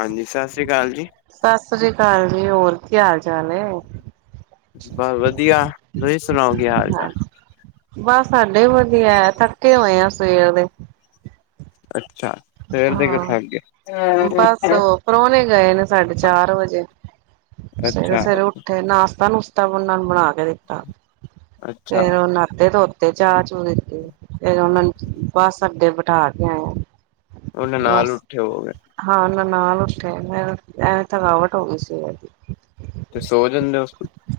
ਹਾਂਜੀ, ਸਤਿ ਸ਼੍ਰੀ ਅਕਾਲ ਜੀ। ਸਤਿ ਸ੍ਰੀ ਅਕਾਲ ਜੀ, ਹੋਰ ਕੀ ਹਾਲ-ਚਾਲ ਏ? ਬਸ ਵਧੀਆ ਤੁਸੀਂ ਸੁਣਾਓ, ਕੀ ਹਾਲ-ਚਾਲ? ਹਾਂ ਬਸ, ਸਾਡੇ ਵਧੀਆ ਥੱਕੇ ਹੋਏ ਆ ਸਵੇਰ ਦੇ ਅੱਛਾ, ਫੇਰ ਦੇਖ ਕੇ ਹਾਂ ਥੱਕ ਗਏ। ਬਸ, ਉਹ ਪ੍ਰੋਣੇ ਗਏ ਨੇ ਸਾਡੇ ਚਾਰ ਵਜੇ। ਸਵੇਰੇ ਅੱਛਾ ਸਵੇਰੇ ਉੱਠੇ ਨਾਸ਼ਤਾ ਨੁਸਤਾ ਉਹਨਾਂ ਨੂੰ ਬਣਾ ਕੇ ਦਿੱਤਾ, ਅੱਛਾ ਫੇਰ ਉਹ ਨਾਤੇ ਧੋਤੇ ਚਾਹ ਦਿੱਤੇ ਫਿਰ ਉਹਨਾਂ ਨੂੰ ਬਸ ਅਡੇ ਬਿਠਾ ਕੇ ਆਏ ਆ। ਉਹੇ ਨਾਲ ਉੱਠੇ ਹੋਵੋਗੇ ਹਾਂ ਨਾਲ ਨਾਲ ਉੱਠੇ, ਐਵੇਂ ਥਕਾਵਟ ਹੋ ਗਈ ਸੀ ਇਹਦੀ ਤੇ ਸੋ ਜਾਂਦੇ ਉਸ,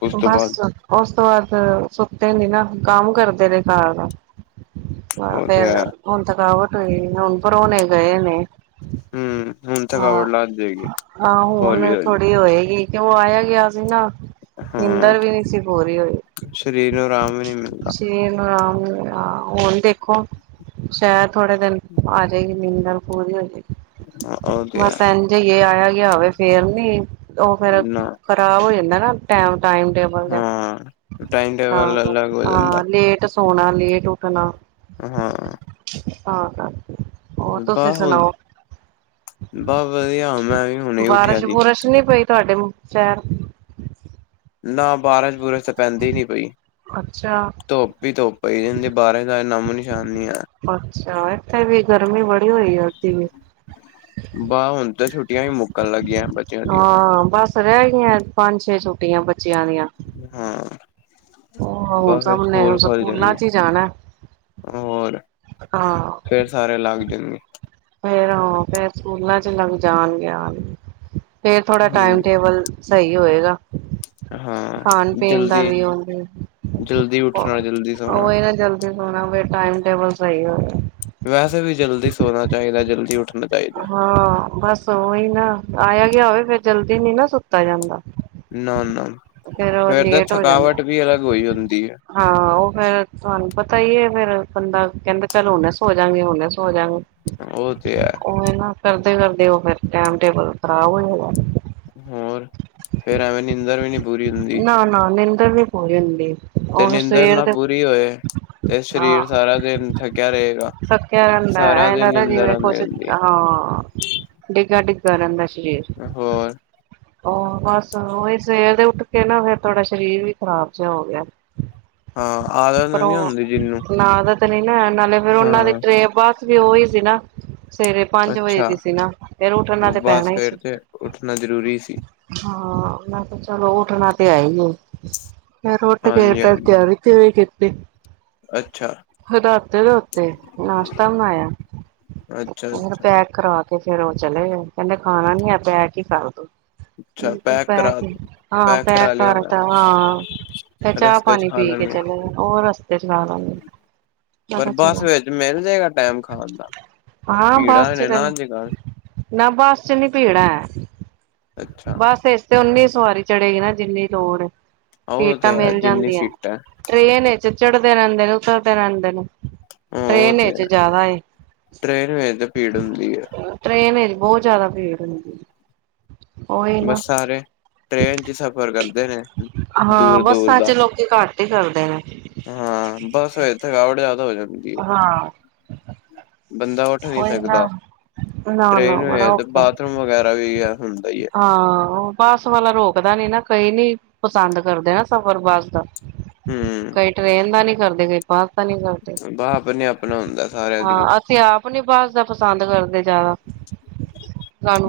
ਉਸ ਤੋਂ ਬਾਅਦ ਉਸ ਤੋਂ ਬਾਅਦ ਸੁੱਤੇ ਨੇ ਨਾ ਕੰਮ ਕਰਦੇ ਰਹੇ ਘਰ ਦਾ ਆ ਉਹ ਤੇ ਫੇਰ ਹੈ ਹੁਣ ਥਕਾਵਟ ਹੋਈ, ਹੁਣ ਪਰੋਣੇ ਗਏ ਨੇ, ਹਮ ਹੁਣ ਹਾਂ ਥਕਾਵਟ ਲੱਗ ਜਾਏਗੀ ਹਾਂ ਹੌਲੀ ਹੁਣ ਹੌਲੀ ਥੋੜ੍ਹੀ ਹੋਏਗੀ ਤੇ ਉਹ ਆਇਆ ਗਿਆ ਸੀ ਨਾ ਹਾਂ ਨਿੰਦਰ ਵੀ ਨਹੀਂ ਸੀ ਪੂਰੀ ਹੋਈ ਸਰੀਰ ਨੂੰ ਆਰਾਮ ਹੀ ਨਹੀਂ ਮਿਲਦਾ ਸ਼ਰੀਰ, ਹ ਹੋਣ ਦੇਖੋ ਸ਼ਹਿਦ ਥੋੜੇ ਦਿਨ ਆਜੇਗੀ ਨਿੰਦਰ ਪੂਰੀ ਹੋਜੇਗੀ, ਉਹ ਤੇ ਹੈ ਬਸ ਜੇ ਆਇਆ ਗਿਆ ਹੋਵੇ ਫੇਰ ਨੀ, ਉਹ ਫੇਿਰ ਨਾ ਖ਼ਰਾਬ ਹੋ ਜਾਂਦਾ ਨਾ ਟਾਈਮ ਟੇਬਲ, ਹਾਂ ਟਾਈਮ ਹਾਂ ਟੇਬਲ ਅਲੱਗ ਹੋ ਜਾਂਦਾ ਹਾਂ ਲੇਟ ਸੋਣਾ, ਲੇਟ ਉੱਠਣਾ ਹਾਂ ਤਾ ਕਰਕੇ ਹੋਰ ਤੁਸੀ ਬਸ ਹੁਣ ਸੁਣਾਓ ਬਸ ਵਧੀਆ, ਮੈਂ ਵੀ ਹੁਣੇ ਉੱਠਿਆ ਬਾਰਿਸ਼ ਸੀ ਬੁਰਸ਼ ਨੀ ਪਈ ਤੁਹਾਡੇ ਮੁ ਨਾ ਬਾਰਸ਼ ਬੁੁਰਸ਼ ਤਾਂ ਪੈਂਦੀ ਨੀ ਪਈ ਅੱਛਾ ਧੋਪ ਹੀ ਧੋਪ ਪਈ ਜਾਦੀ, ਬਾਰਿਸ਼ ਦਾ ਨਮ ਨਿਸ਼ਾਨੀ ਨੀ ਐ ਅੱਛਾ, ਇੱਥੇ ਵੀ ਗਰਮੀ ਬੜੀ ਹੋਈ ਅਜ ਵੀ ਬਾਹ ਹੁਣ ਤਾਂ ਛੁੱਟੀਆਂ ਵੀ ਮੁੱਕਣ ਲੱਗੀਆਂ ਬੱਚਿਆਂ ਦੀਆਂ ਹਾਂ, ਬੱਸ ਰੈਗੀਐਂ ਪੰਜ-ਛੇ ਛੁੱਟੀਆਂ ਬੱਚਯਾਂ ਦੀਆਂ। ਹਾਂ, ਉਹ ਹੁਣ ਬੱਸ ਫੇਰ ਸਭ ਨੇ ਸਕੂਲ ਖੋਲ ਸਕੂਲਾਂ ਜਾਨਗੇ। ਚ ਹੀ ਜਾਣਾ ਹੋਰ। ਹਾਂ। ਫੇਰ, ਸਾਰੇ ਲੱਗ ਜਾਨਗੇ। ਫੇਰ, ਹਾਂ, ਫੇਰ ਸਕੂਲਾਂ ਚ ਲੱਗ ਜਾਨ ਗਿਆਂ, ਫੇਰ ਥੋੜਾ ਟਾਈਮ ਹੂੰ ਟੇਬਲ ਸਈ ਹੋਏਗਾ। ਹਾਂ ਖਾਣ ਪੀਣ ਦਾ ਜਲਦੀ ਵੀ ਉਹ, ਜਲਦੀ ਉੱਠਣਾ ਜਲਦੀ ਸੋਣਾ ਉਹ ਨਾ ਜਲਦੀ ਸੋਣਾ ਫੇਰ ਟਮ ਟਬਲ ਸਹੀ ਵੈਸੇ ਵੀ ਜਲਦੀ ਸੋਨਾ ਚਾਹੀਦਾ ਜਲਦੀ ਉਠਣਾ ਹਾਂ ਬਸ ਓਹੀ ਨਾ, ਆਇਆ ਗਿਆ ਹੋਵੇ ਫਿਰ ਜਲਦੀ ਨੀ ਨਾ ਸੁੱਤਾ ਜਾਂਦਾ ਨਾ ਨਾ, ਉਹ ਫੇਰ ਤਾਂ ਲੇਟ ਹੋ ਜਾਂਦਾ ਥਕਾਵਟ ਵੀ ਅਲੱਗ ਹੋਈ ਹੁੰਦੀ ਹੈ ਹਾਂ ਉਹ ਫਿਰ ਤੁਹਾਨੂੰ ਪਤਾ ਹੀ ਹ ਮੇਰਾ ਬੰਦਾ, ਕਹਿੰਦਾ ਚਲੋ ਹੁਣੇ ਸੋ ਜਾਂਨੇ ਆ ਹੁਣ ਹੋ ਸੋ ਜਾਨੇ ਆ ਉਹ ਤੇ ਹੈ ਉਹ ਨਾ, ਕਰਦੇ ਕਰਿਰਦੇ ਉਹ ਫਿਰ ਟੈਮ ਟੇਬਲ ਖ਼ਰਾਬ ਹੋ ਜਾਦਾ ਹੋਰ ਫੇਰ ਐਵੇਂ ਨੀਦਰ ਵੀ ਨੀ ਪੂਰੀ ਹੁੰਦੀ ਨਾ ਨਾ ਨੀਂਦਰ ਨੀ ਪੂਰੀ ਹੁੰਦੀ ਤੇ ਉਹ ਫਿਰ ਨਿੰਦਰ ਸਵੇਰ ਨਾ ਦੇ ਪੂਰੀ ਹੋਏ ਤੇ ਹਾਂ ਸਰੀਰ ਸਾਰਾ ਦਿਨ ਥੱਕਿਆ ਰਹੇਗਾ ਥੱਕਿਆ ਰਹਿੰਦਾ, ਸਾਰਾ ਐ ਦਿਨ ਲਗਦਾ ਨਿੰਦਰ ਜਿਵੇਂ ਆਂਦੀ ਕੋਛ ਰਹਿੰਦੀ -ਹਾਂ, ਡਿੱਗਿਆ ਡਿੱਗਿਆ ਰਹਿੰਦਾ ਸ਼ਰੀਰ ਹੋਰ ਉਹ ਬਸ ਉਹਹੀ ਸਵੇਰ ਦੇ ਉੱਠ ਕੇ ਨਾ ਫੇਰ ਥੋੜਾ ਸ਼ਰੀਰ ਵੀ ਖਰਾਬ ਜੇਆ ਹੋਗਯੈ। ਹਾਂ [unintelligible] ਪਰ ਆਦਤ ਨੀ ੳਹ ਹੁੰਦੀ ਜਿਹਨੂੰ ਨਾ ਤੇ ਆਦਤ ਨੀ ਹੈ ਨਾਲੇ ਫੇਰ ਓਨਾਂ ਦੀ ਹਾਂ ਟਰੇ, ਬਸ ਵੀ ਓਈ ਸੀ ਨਾ। ਸਵੇਰੇ ਪੰਜ ਵਜੇ ਅੱਛਾ ਦੀ ਸੀ ਨਾ, ਫੇਰ ਉਠਣਾ ਤੇ ਪੈਨਾ ਬਸ ਈ ਸੀ। ਫੇਰ ਤੇ ਉੱਠਣਾ ਜ਼ਰੂਰੀ ਸੀ ਹਾਂ, ਮੈਂ ਕਿਆ ਚਲੋ ਉੱਠਨਾ ਤੇ ਹੈਈ ਏ। ਫੇਰ ਉਠ ਕੇ ਹਾਂਜੀ ਹਾਂਜੀ ਤੇਯਾਰੀ, ਤਿਯੂਰੀ ਕੀਤੀ। ਅੱਛਾ। ਫੇਰ ਨਾੱਤੇ, ਨੁੱਤੇ, ਨਾਸ਼ਤਾ ਬਨਾਯੈ। ਅੱਛਾ। ਫੇਰ ਅੱਛਾ ਪੈਕ ਕਰਾਕੇ, ਫੇਰ ਓ ਚਲੇਗੇ, ਕੈਂਦੇ ਖਾਨਾ ਨੀ ਐ ਪੈਕ ਈ ਕੱਰ ਦੋ। ਅੱਛਾ ਕਰਾ ਪੈਕ ਈ, ਹਾਂ, ਪੈਕ ਕਰਾ ਲਿਆਉਣਾ ਕਾਰਤਾ, ਹਾਂ। ਫੇਰ ਚਾ, ਰਸਤੇ ਚ ਪਾਨੀ ਖਾ ਪੀ ਕੇ ਲੈਣੀ ਆ ਚਲੇਗੇ, ਓ ਰਸਤੇ ਚ ਖਾਲੈਨਗੇ। ਪਰ ਬੱਸ ਵਿੱਚ ਮੇਲ ਜੇਗਾ ਟੈਮ ਖਾਨ ਦਾ, ਹਾਂ ਭੀੜਾ ਬੱਸ ਨੇ ਚ ਨਾ ਅੱਜ-ਕੱਲ। ਨਾ ਬੱਸ ਚ ਨੀ ਭੀੜਾ ਐ, ਅੱਛਾ ਬੱਸ ਏੱਚ ਤੇ ਓਨੀ ਸਵਾਰੀ ਚੜੇਗੀ ਨਾ ਜਿੰਨੀ ਲੋੜ ਉਹ ਸੀਟਾਂ ਤੇ ਹੈ ਮੇਲ ਜਿੰਨੀ ਜਾਂਦੀਐਂ। ਸੀਟਾਂ ਟ੍ਰੇਨ ਏੱਚ ਚੜ੍ਹਦੇ ਰੈਂਦੇ ਨੇ, ਉਤਰਦੇ ਰੈਂਦੇ ਨੇ। ਹਾਂ ਉਹ ਟਰੇਨ ਤੇ ਏੱਚ ਹੈ ਜਾਣਾ ਏ। ਟ੍ਰੇਨ ਵਿੱਚ ਤੇ ਭੀੜ ਹੁੰਦੀ ਹੈ ਟਰੇਨ ਏੱਚ ਬੋਤ ਜਾਦਾ ਭੀੜ ਹੁੰਦੀ। ਉਹੀ ਨਾ ਬਾੱਸ ਸਾਰੇ ਟ੍ਰੇਨ ਚ ਸਫ਼ਰ ਕਰਦੇ ਨੇ, ਦੂਰ-ਦੂਰ ਦਾ ਤੇ ਘੱਟ ਈ ਕਰਦੇ ਨੇ। ਹਾਂ, ਬਾੱਸ [unintelligible] ਥਕਾਵਟ ਜਾਦਾ ਹੋ ਜਾਂਦੀ ਏ। ਹਾਂ। ਬੰਦਾ ਓੱਠ ਨੀ ਉਹੀ ਨਾ ਸਕਦਾ, ਨਾ ਨਾ ਟ੍ਰੇਨ ਬੜਾ ਵੇੱਚ ਤੇ ਔਖਾ ਬਾਥਰੂਮ ਵਗੈਰਾ ਵੀ ਹੁੰਦਾ ਈ ਏ। ਹਾਂ, ਬਾੱਸ ਵਾਲਾ ਰੋਕਦਾ ਨੀ ਨਾ, ਕਈ ਨੀ ਪਸੰਦ ਕਰਦੇ ਨਾ, ਸਫ਼ਰ ਬਾੱਸ ਦਾ। ਹਮ ਕਈ ਟਰੇਨ ਦਾ ਨੀ ਕਰਦੇ ਕਈ [unintelligible] ਕਰਦੇ, ਬ ਆਪਣੇ ਆਪਣਾ ਹੁੰਦਾ ਸਾਰਿਆਂ ਦੀ ਹਾਂ। ਤੇ ਆਪ ਨੀ ਬਾੱਸ ਦਾ ਪਸੰਦ ਕਰਦੇ ਜਾਦਾ।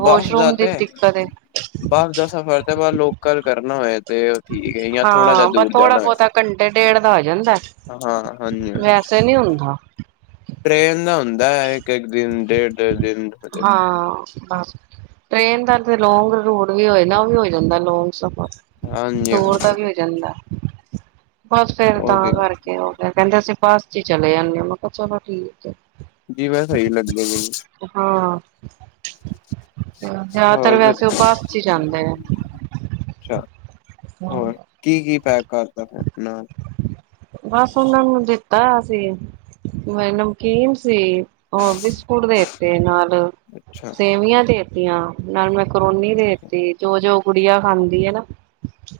ਬਾੱਸ ਦਾ ਦੀ ਤੇ ਦਿੱਕਤ ਏ ਬਾੱਸ ਦਾ ਸਫ਼ਰ ਤੇ ਬਸ ਲੋਕਲ ਕਰਨਾ ਹੋਏ ਤੇ ਠੀਕ ਹੈ ਥੋੜਾ ਜਾ ਹਾਂ ਬਸ ਦੂਰ ਥੋੜਾ ਜਾਣਾ ਬਹੁਤਾ ਘੰਟੇ ਡੇਢ ਦਾ ਹੋ ਜਾਂਦਾ ਹੋਆ। ਹਾਂ ਹਾਂਜੀ- ਹਾਂਜੀ। ਵੈਸੇ ਨੀ ਹੁੰਦਾ ਟ੍ਰੇਨ ਦਾ ਹੁੰਦਾ ਇੱਕ- ਇੱਕ ਦਿਨ ਡੇਢ ਡੇਢ ਦਿਨ। ਹਾਂ ਬਸ ਟ੍ਰੇਨ ਦਾ ਲੋਂਂਗ ਰੂਟ ਵੀ ਹੋਏ ਉਹ ਵੀ ਹੋ ਜਾਂਦਾ ਲੋਂਂਗ ਸਫ਼ਰ। ਹਾਂਜੀ ਦੂਰ ਦਾ ਵੀ ਹਾਂਜੀ ਹੋ ਜਾਂਦਾ ਬਸ ਫੇਰ ਉਹ ਤਾਂ ਤੇ ਹੈ। ਕਰਕੇ। ਉਹ ਕੈਂਦੇ ਅਸੀਂ ਬਸ ਚ ਚਲੇ ਜਾਂਦੇ ਹਾ ਮੈਂ ਕਿਹਾ ਚਲੋ ਠੀਕ ਹੈ। ਡੀਵਾ ਸਹੀ ਲੱਗਦੀ ਹ ਸਹੀ ਲੱਗਿਆ ਮੈਨੂੰ। ਹਾਂ, ਜਾਦਾਤਰ ਹੋਰ ਵੈਸੇ ਓ ਦੱਸੋ? ਬੱਸ ਚ ਈ ਜਾਂਦੇ ਨੇ। ਅੱਛਾ, ਹੋਰ ਕੀ, ਕੀ ਪੈਕ ਕਾਰਤਾ ਫੇਰ ਨਾਲ ਬਾੱਸ ਓਨਾਂ ਨੂੰ ਦਿੱਤਾ ਸੀ, ਮੈਂ ਨਮਕੀਨ ਸੀ। ਹੋਰ ਬਿਸਕੁਟ ਦੇਤੇ, ਨਾਲ ਅੱਛਾ ਸੇਵੀਆਂ ਦੇਤੀ ਯਾ ਨਾਲ ਮੈਕਰੋਨੀ ਦੇਤੀ, ਜੋ, ਜੋ ਗੁੜੀਆ ਖਾਂਦੀ ਏ ਨਾ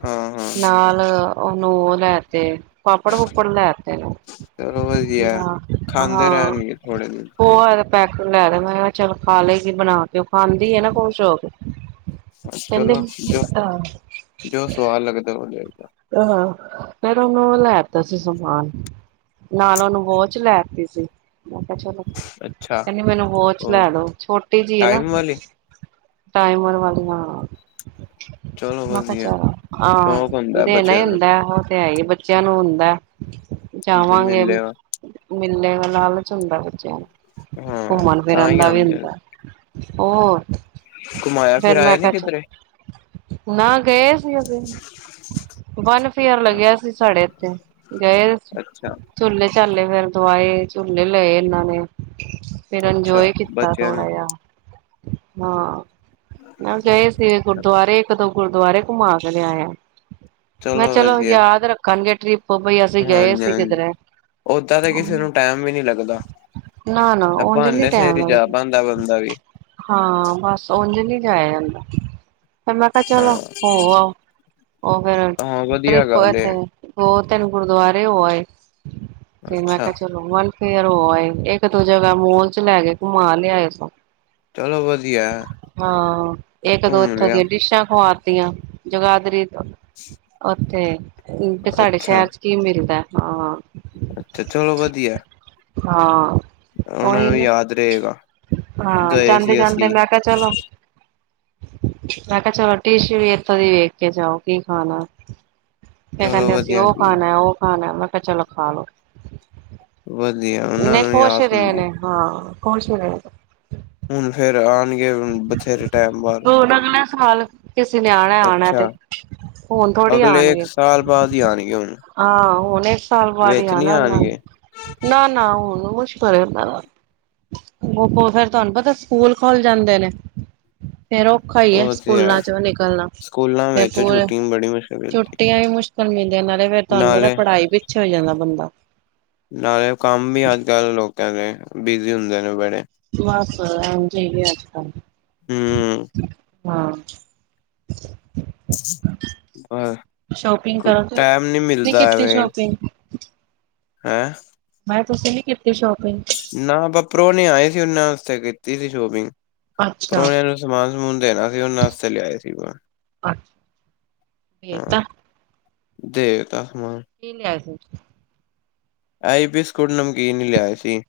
ਹਾਂ ਹਾਂ ਨਾਲ ਓਨੂੰ ਲੈਤੇ ਪਾਪੜ, ਪੁੱਪੜ ਲੈਤੇ ਨੇ। ਚਲੋ ਵਧੀਆ ਖਾਂਦੇ ਹਾਂ, ਰਹਿਣਗੇ ਥੋੜੇ ਦਿਨ ਹੋਰ ਪੈਕ ਲੈਤੇ, ਮੈਂ ਕੇਆ ਚਲੋ ਖਾਲੇਗੀ ਬਨਾਕੇ। ਖਾਂਦੀ ਏ ਨਾ ਖੋਸ਼ ਹੋਕੇ, ਕੈਂਦੇ ਚਲੋ ਜੋ ਅ ਜੋ ਸਵਾਦ ਲੱਗਦਾ, ਓ ਲਯਾਈ ਦਾ। ਆਹ, ਫੇਰ ਓਨੂੰ ਓ ਲੈਤਾ ਸੀ ਸਮਾਨ ਨਾਲ ਓਨੂੰ ਵੋਚ ਲੈਤੀ ਸੀ। ਮੈਂ ਕੇਆ ਚਲੋ ਅੱਛਾ ਕੈਂਦੀ ਮੈਨੂੰ ਵੋਚ ਉਹ ਲੈਦੋ, ਛੋਟੀ ਜੀ ਏ ਨਾ ਟਾਈਮ ਵਾਲੀ ਟਾਈਮਰ ਵਾਲੀਆਂ, ਚਲੋ ਮੈਂ ਕਾ ਵਧੀਆ ਚਲੋ ਸ਼ੌਕ ਹੁੰਦਾ ਬੱਚਿਆਂ ਨੂੰ ਉਹ ਤੇ ਹੈ ਹੀ ਬੱਚਿਆਂ ਨੂੰ ਹੁੰਦਾ ਜਾਵਾਂਗੇ। ਮਿਲਿਆ ਮੇਲੇ ਦਾ ਲਾਲਚ ਹੁੰਦਾ ਬੱਚਿਆਂ ਨੂੰ ਹਾਂ ਘੁੰਮਣ ਤਾਂ ਫਿਰਨ ਹੀ ਦਾ ਵੀ ਆਉਂਦੇ ਨੇ ਹੁੰਦਾ। ਹੋਰ ਘੁਮਾਇਆ ਫਿਰ ਆਇਆ ਮੈਂ ਨੀ ਕਿਹਾ ਕਿਧਰੇ ਚਲੋ। ਨਾ ਗਏ ਅਸੀਂ। ਫਨ ਫੇਅਰ ਲੱਗਿਆ ਸੀ ਸਾਡੇ ਤੇ ਗਏ। ਅੱਛਾ ਝੂਲੇੇ-ਝਾਲੇ ਫੇਰ ਦਵਾਏ ਝੂਲੇ ਲਏ ਇਹਨਾਂ ਨੇ। ਫਿਰ ਅੱਛਾ ਇੰਜੁਆਏ ਕੀਤਾ ਬੱਚਿਆਂ ਨੇ ਥੋੜ੍ਹਾ ਜਿਹਾ। ਹਾਂ, ਗਏ ਸੀ ਗੁਰਦੁਆਰੇ ਇੱਕ-ਦੋ ਗੁਰਦੁਆਰੇ ਘੁਮਾ ਕੇ ਲਿਆਏ ਆ। ਮੈਂ ਕਿਹਾ ਚਲੋ ਯਾਦ ਰੱਖਣਗੇ ਟ੍ਰਿਪ। ਉਹ ਬਾਈ ਅਸੀਂ ਗਏ ਹਾਂਜੀ ਸੀ ਹਾਂਜੀ ਕਿਧਰੇ। ਓਦਾਂ ਤਾਂ ਕਿਸੇ ਨੂੰ ਟਾਈਮ ਵੀ ਨੀ ਲੱਗਦਾ ਨਾ-ਨਾ ਉਝ ਨੀ ਬਹਾਨੇ ਸਿਰ ਟੈਮ ਹੀ ਜਾ ਪਾਉਂਦਾ ਲੱਗਦਾ। ਬੰਦਾ ਵੀ ਹਾਂ ਬਸ ਉਝ ਨੀ ਜਾਇਆ ਜਾਂਦਾ। ਫਿਰ ਮੈਂ ਕਿਹਾ ਹਾਂ ਚਲੋ ਹੋ ਆਓ। ਉਹ ਫਿਰ, ਹਾਂ ਵਧੀਆ ਟਰਿਪ ਗੱਲ ਏ ਇੱਥੇ ਦੋ-ਤਿੰਨ ਗੁਰਦੁਆਰੇ ਹੋ ਆਏ, ਤੇ ਮੈਂ ਅੱਛਾ ਕਿਹਾ ਚਲੋ ਫੇਰ ਹੋ ਆਏ ਇੱਕ-ਦੋ ਜਗ੍ਹਾ ਮੋਲ ਚ ਲੈ ਕੇ ਘੁਮਾ ਲਿਆਏ। ਚਲੋ ਵਧੀਆ ਹਾਂ ਇੱਕ-ਦੋ ਘੁੰਮ ਇੱਥੋਂ ਲਿਆ ਦੀਆਂ ਡਿਸ਼ਾਂ ਖਵਾ ਤੀਆਂ। ਜਗਾਦਰੀ ਤੇ [unintelligible] ਉਥੇ, ਸਾਡੇ ਅੱਛਾ ਸ਼ਹਿਰ ਚ ਕੀ ਮਿਲਦਾ ਹਾਂ। ਅੱਛਾ ਚਲੋ ਵਧੀਆ। ਹਾਂ ਉਹਨਾਂ ਉਹੀ ਨੂੰ ਨਾ, ਯਾਦ ਰਹੇਗਾ ਹਾਂ ਗਏ ਸੀ ਜਾਂਦੇ-ਜਾਂਦੇ ਅਸੀਂ ਮੈਂ ਕਿਹਾ ਚਲੋ। ਮੈਂ ਕਿਹਾ ਚਲੋ ਡਿਸ਼ ਵੀ ਇੱਥੋਂ ਦੀ ਵੇਖ ਕੇ ਜਾਓ ਕੀ ਖਾਣਾ। ਇਹ ਚਲੋ ਕਹਿੰਦੇ ਅਸੀਂ ਵਧੀਆ ਉਹ ਜੀ ਖਾਣਾ ਉਹ ਖਾਣਾ ਮੈਂ ਕਿਹਾ ਚਲੋ ਖਾ ਲੋ। ਵਧੀਆ। ਉਹਨਾਂ ਨਹੀਂ ਨੂੰ ਖੁਸ਼ ਹੀ ਆਸ ਰਹੇ ਹੁੰਦੀ ਨੇ ਹਾਂ ਖੁਸ਼ ਹੀ ਰਹੇ ਨੇ। ਹੁਣ ਫੇਰ ਆਣਗੇ ਹੁਣ ਬਥੇਰੇ ਟੈਮ ਬਾਅਦ, ਹੁਣ ਅਗਲੇ ਸਾਲ ਕਿਸੇ ਨੇ ਆਣਾ ਆਣਾ ਅੱਛਾ। ਤੇ ਹੁਣ ਥੋੜ੍ਹੀ ਅਗਲੇ ਇੱਕ ਆਣਗੇ ਸਾਲ ਬਾਅਦ ਹੀ ਆਣਗੇ ਹੁਣ। ਹਾਂ ਹੁਣ ਇੱਕ ਸਾਲ ਬਾਅਦ ਹੀ ਵਿੱਚ ਨਹੀਂ ਆਨਾ ਉਹਨਾਂ ਨੇ, ਆਉਣਗੇ ਨਾ-ਨਾ ਹੁਣ ਮੁਸ਼ਕਲ ਉਹਨਾਂ ਦਾ। ਉਹ ਫੇਰ ਤੁਹਾਨੂੰ ਪਤਾ ਸਕੂਲ ਖੁੱਲ ਜਾਂਦੇ ਨੇ, ਫੇਰ ਉਹ ਔਖਾ ਹੀ ਹੈ ਉਹ ਤੇ ਸਕੂਲਾਂ ਚੋਂ ਨਿਕਲਣਾ, ਸਕੂਲਾਂ ਫਿਰ ਵਿੱਚ ਪੂਰੇ, ਛੁੱਟੀ ਬੜੀ ਮੁਸ਼ਕਿਲ ਮਿਲਦੀ ਛੁੱਟੀਆਂ ਈ ਮੁਸ਼ਕਲ ਕਮੀਂ ਦੇ ਨਾਲੇ ਫੇਰ ਤੁਹਾਨੂੰ ਪਤਾ ਨਾਲੇ ਪੜ੍ਹਾਈ ਵੀ ਪਿੱਛੇ ਹੋ ਜਾਂਦਾ ਬੰਦਾ। ਨਾਲੇ ਕੰਮ ਵੀ ਅੱਜਕੱਲ ਲੋਕਾਂ ਦੇ ਬਿਜ਼ੀ ਹੁੰਦੇ ਨੇ ਬੜੇ। ਬਸ ਇੰਝ ਈ ਏ ਅੱਜਕੱਲ ਹਮ ਹਾਂ। ਹਾਂ, ਸ਼ੋਪਿੰਗ ਕਰੋਗੇ ਟਾਈਮ ਨਹੀ ਨਹੀਂ ਮਿਲਦਾ ਕੀਤੀ ਐਵੇਂ। ਸ਼ੋਪਿੰਗ ਹੈਂ ਮੈਂ ਕਿਹਾ ਤੁਸੀਂ ਨੀ ਕੀਤੀ ਸ਼ੋਪਿੰਗ? ਨਾ ਆਪਾਂ ਪਰੋਣੇ ਨੇ ਆਏ ਸੀ ਉਹਨਾਂ ਵਾਸਤੇ ਕੀਤੀ ਸੀ ਸ਼ੋਪਿੰਗ। ਅੱਛਾ ਪਰੋਣੇ ਨੂੰ ਸਮਾਨ-ਸਮੂਨ ਦੇਣਾ ਸੀ ਉਹਨਾਂ ਆਸਤੇ ਲਿਆਏ ਸੀ। [unintelligible] ਦੇ ਤਾ ਦੇਤਾ ਹਾਂ। ਕੀ ਲਿਆਏ ਸੀ? ਆਈ ਬਿਸਕੁਟ ਨਮਕੀਨ ਹੀ ਲਿਆਏ ਸੀ,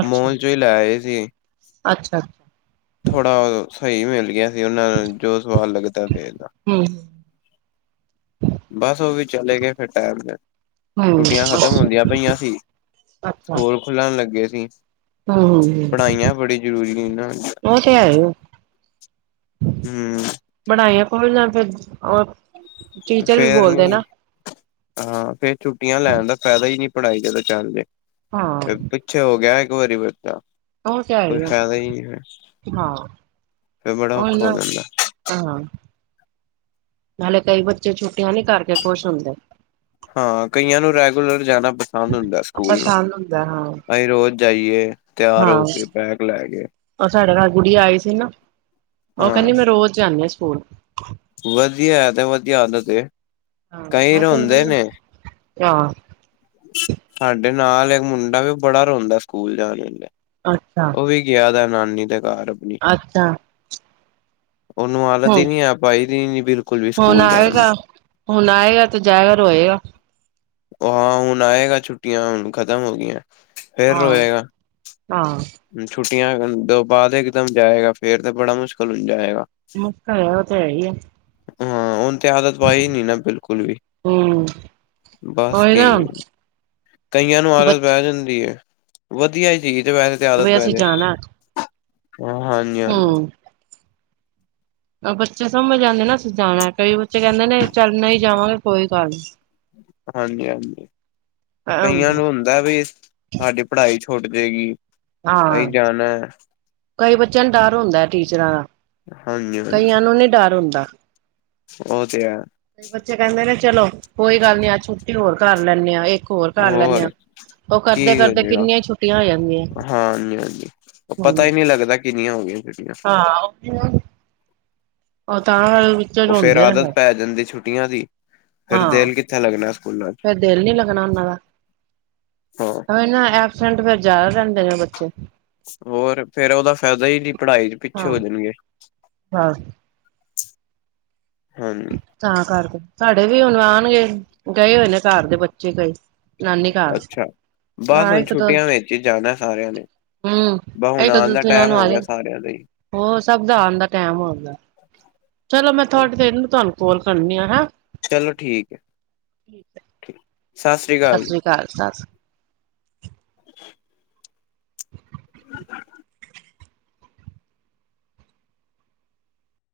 ਅੱਛਾ ਮੋਲ ਚੋਂ ਹੀ ਲਿਆਏ ਸੀ। ਅੱਛਾ ਥੋੜ੍ਹਾ ਸਹੀ ਮਿਲ ਗਿਆ ਸੀ ਉਹਨਾਂ ਨੂੰ ਜੋ ਸਵਾਦ ਲੱਗਦਾ ਪਿਆ ਇਦਾਂ। ਹੂੰ ਬਸ ਉਹ ਵੀ ਚਲੇ ਗਏ ਫਿਰ ਟੈਮ ਤੇ। ਹੂੰ ਛੁੱਟੀਆਂ ਖਤਮ ਅੱਛਾ ਹੁੰਦੀਆਂ ਪਈਆਂ ਸੀ, ਅੱਛਾ ਸਕੂਲ ਖੁੱਲਣ ਲੱਗੇ ਸੀ। ਹੂੰ ਪੜ੍ਹਾਈਆਂ ਬੜੀ ਜ਼ਰੂਰੀ ਨੇ। ਉਹ ਤੇ ਹੈ ਹੀ ਹੂੰ ਪੜਾਈਆਂ ਕੋਈ ਨਾ ਫਿਰ, ਉਹ ਫੇਰ ਨੀ, ਹਾਂ ਫੇਰ ਛੁੱਟੀਆਂ ਲੈਣ ਦਾ ਫਾਇਦਾ ਹੀ ਨੀ। ਪੜ੍ਹਾਈ ਜਦੋਂ ਚੱਲ ਪਏ। ਹਾਂ ਫਿਰ ਪਿੱਛੇ ਹੋ ਗਿਆ ਇੱਕ ਵਾਰੀ ਫਿਰ ਤਾਂ ਉਹ ਤੇ ਹੈ ਕੋਈ ਫਾਇਦਾ ਹੀ ਨਹੀਂ ਹਾਂ ਫਿਰ। ਬੜਾ ਔਖਾ ਹੋ ਜਾਂਦਾ। ਹਾਂ-ਹਾਂ, ਨਾਲੇ ਕਈ ਬੱਚੇ ਛੁੱਟੀਆਂ ਨੀ ਕਰਕੇ ਖੁਸ਼ ਹੁੰਦੇ। ਹਾਂ ਕਈਆਂ ਨੂੰ ਰੈਗੂਲਰ ਜਾਣਾ ਪਸ ਪਸੰਦ ਹੁੰਦਾ ਸਕੂਲ ਨਾ, ਪਸੰਦ ਹੁੰਦਾ ਹਾਂ ਤਾਂਹੀ ਰੋਜ਼ ਜਾਈ ਏ, ਤਿਆਰ ਹਾਂ ਹੋ ਕੇ ਬੈਗ ਲ ਕੇ। ਉਹ ਸਾਡੇ ਨਾਲ ਗੁੜੀਆ ਆਈ ਸੀ ਨਾ, ਉਹ ਕਹਿੰਦੀ, ਹਾਂ ਮੈਂ ਰੋਜ਼ ਜਾਂਨੀ ਆ ਸਕੂਲ। ਵਧੀਆ ਏ ਤੇ ਵਧੀਆ ਆਦਤ ਏ, ਤੇ ਹਾਂ ਕਈ ਮੈਂ ਰੋਂਦੇ ਨੇ। ਹਾਂ ਅ। ਸਾਡੇ ਨਾਲ ਇੱਕ ਮੁੰਡਾ ਵੇ, ਔ ਬੜਾ ਰੋਂਦਾ, ਸਕੂਲ ਜਾਣ ਵਲੇ। ਅੱਛਾ। ਵੀ ਗਿਆ ਦਾ, ਨਾਨੀ ਦੇ ਘਰ। ਆਪਣੀ ਅੱਛਾ। ਉਹਨੂੰ ਆਦਤ ਹੀ ਹੂੰ ਨਹੀ ਐ, ਆ ਪਾਈ ਦੀ ਬਿਲਕੁਲ ਵੀ ਹੁਣ ਸਕੂਲ ਜਾਣ ਦੀ। ਆਏਗਾ ਹੁਣ ਆਏਗਾ ਤੇ ਜਾਏਗਾ, ਰੋਏਗਾ। ਔ ਹਾਂ, ਹੁਣ ਆਏਗਾ, ਛੁੱਟੀਆਂ ਹੁਣ ਖਤਮ ਹੋ ਗਈਆਂ। ਫੇਰ ਹਾਂ। ਰੋਏਗਾ ਹਾਂ। ਛੁੱਟੀਆਂ ਤੋਂ ਬਾਅਦ ਇਕ ਦਮ ਜਾਏਗਾ, ਫੇਰ ਤਾਂ ਬੜਾ ਮੁਸ਼ਕਿਲ ਹੋ ਜਾਏਗਾ। ਮੁਸ਼ਕਲ ਹੈ, ਉਹ ਤੇ ਹੈ ਹੀ ਹੈ। ਹਾਂ ਔਨੂੰ ਤੇ ਆਦਤ ਪਾਈ ਨਹੀਂ ਨਾ ਬਿਲਕੁਲ ਵੀ। ਹੂੰ ਬਸ ਉਹੀ ਨਾ ਠੀਕ, ਕਈਆਂ ਨੂੰ ਆਦਤ ਬੱਚ ਪੈ ਜਾਂਦੀ ਹੈ। ਵਧੀਆ ਸੀਗੀ ਤੇ ਵੈਸ। ਬਈ ਅਸੀ ਜਾਣਾ ਅੱਜ ਹਾਂ ਹਾਂਜੀ ਹਾਂਜੀ। ਬੱਚੇ ਸਮਝ ਜਾਂਦੇ ਨਾ, ਅਸੀ ਜਾਣਾ, ਕਈ ਬੱਚੇ ਕਹਿੰਦੇ ਨੇ, ਚੱਲ ਨਹੀਂ ਜਾਵਾਂਗੇ ਕੋਈ ਗੱਲ ਨਹੀਂ। ਹਾਂਜੀ ਹਾਂਜੀ, ਕਈਆਂ ਨੂੰ ਹੁੰਦਾ। ਦਾ ਵੀ, ਸਾਡੀ ਪੜ੍ਹਾਈ ਛੁੱਟ ਜਾਏਗੀ, ਅਸੀ ਹਾਂ ਜਾਣਾ ਹੈ। ਕਈ ਬੱਚਿਆਂ ਨੂੰ ਡਰ ਹੁੰਦਾ ਹੈ, ਟੀਚਰਾਂ ਦਾ। ਹਾਂਜੀ ਹਾਂਜੀ ਕਈਆਂ ਨੂੰ ਨੀ ਡਰ ਹੁੰਦਾ। ਉਹ ਤੇ ਹੈ ਕਈ ਬੱਚੇ ਕਹਦੇ ਨੇ ਚਲੋ, ਕੋਈ ਗੱਲ ਨੀ, ਅੱਜ ਛੁੱਟੀ ਹੋਰ ਕਰ ਲੈਂਨੇ ਆ, ਇਕ ਹੋਰ ਕਰ ਲੈਨੇ ਆ, ਉ ਕੀ ਕਰਦੇ-ਕਰਦੇ ਹੋਜੇਗਾ ਕਿੰਨੀਆਂ ਈ ਛੁੱਟੀਆਂ ਹੋ ਜਾਂਦੀਆਂ ਹਾਂਜੀ ਹਾਂਜੀ ਹੂੰ ਪਤਾ ਈ ਨੀ ਲੱਗਦਾ, ਕਿੰਨੀਆਂ ਹੋ ਗਈਆਂ ਛੁਟਿਆ ਹਾਂ ਉ ਤਾਂ ਗੱਲ ਉ ਫੇਰ ਆਦਤ ਪੈ ਜਾਂਦੀ, ਛੁੱਟੀਆਂ ਦੀ ਫਿਰ ਹਾਂ ਦਿਲ ਕਿੱਥੇ ਲੱਗਣਾ ਸਕੂਲਾਂ ਚ ਫੇਰ ਦਿਲ ਨੀ ਲੱਗਣਾ ਉਹਨਾਂ ਦਾ। ਹਾਂ ਔ ਹੀ ਨਾ, ਐਬਸੈਂਟ ਫੇਰ ਜ਼ਿਆਦਾ ਰਿੰਦੇ ਨੇ ਬੱਚੇ। ਹੋਰ ਫੇਰ ਉਹਦਾ ਫਾਇਦਾ ਹੀ ਨਹੀਂ, ਪੜ੍ਹਾਈ 'ਚ ਪਿੱਛੇ ਹਾਂ ਹੋ ਜਾਣਗੇ। ਬਸ। ਹਾਂ ਜੀ। ਤਾਂ ਕਰਕੇ, ਸਾਡੇ ਵੀ ਹੁਣ ਆਉਣਗੇ, ਗਏ ਹੋਏ ਨੇ ਘਰ ਦੇ ਬੱਚੇ ਕਈ। ਨਾਨੀ ਘਰ ਬਾਅਦ ਹਾਂ ਹੁਣ ਇੱਕ ਦੋ ਛੁੱਟੀਆਂ ਵਿੱਚ ਈ ਜਾਣਾ ਸਾਰਿਆਂ ਨੇ। ਹੂੰ ਬਸ ਹੁਣ ਆਉਣ ਦਾ ਟਾਈਮ ਹੋ ਗਿਆ, ਸਾਰਿਆਂ ਲਈ। ਉਹ ਸਬ ਦਾ ਆਂਨ ਦਾ ਟਾਈਮ ਹੋ ਗਯਾ ਐ। ਚਲੋ ਮੈਂ ਹਾਂ ਥੋੜ੍ਹੀ ਦੇਰ ਨੂੰ ਤੁਹਾਨੂੰ ਕੋਲ ਕਰਨੀ ਆ ਹੈਂ। ਚਲੋ ਠੀਕ ਹੈ, ਸਤਿ ਸ੍ਰੀ ਅਕਾਲ ਜੀ। ਘਾਰ ਸਸ। ਹਾਂ। ਹ [unintelligible]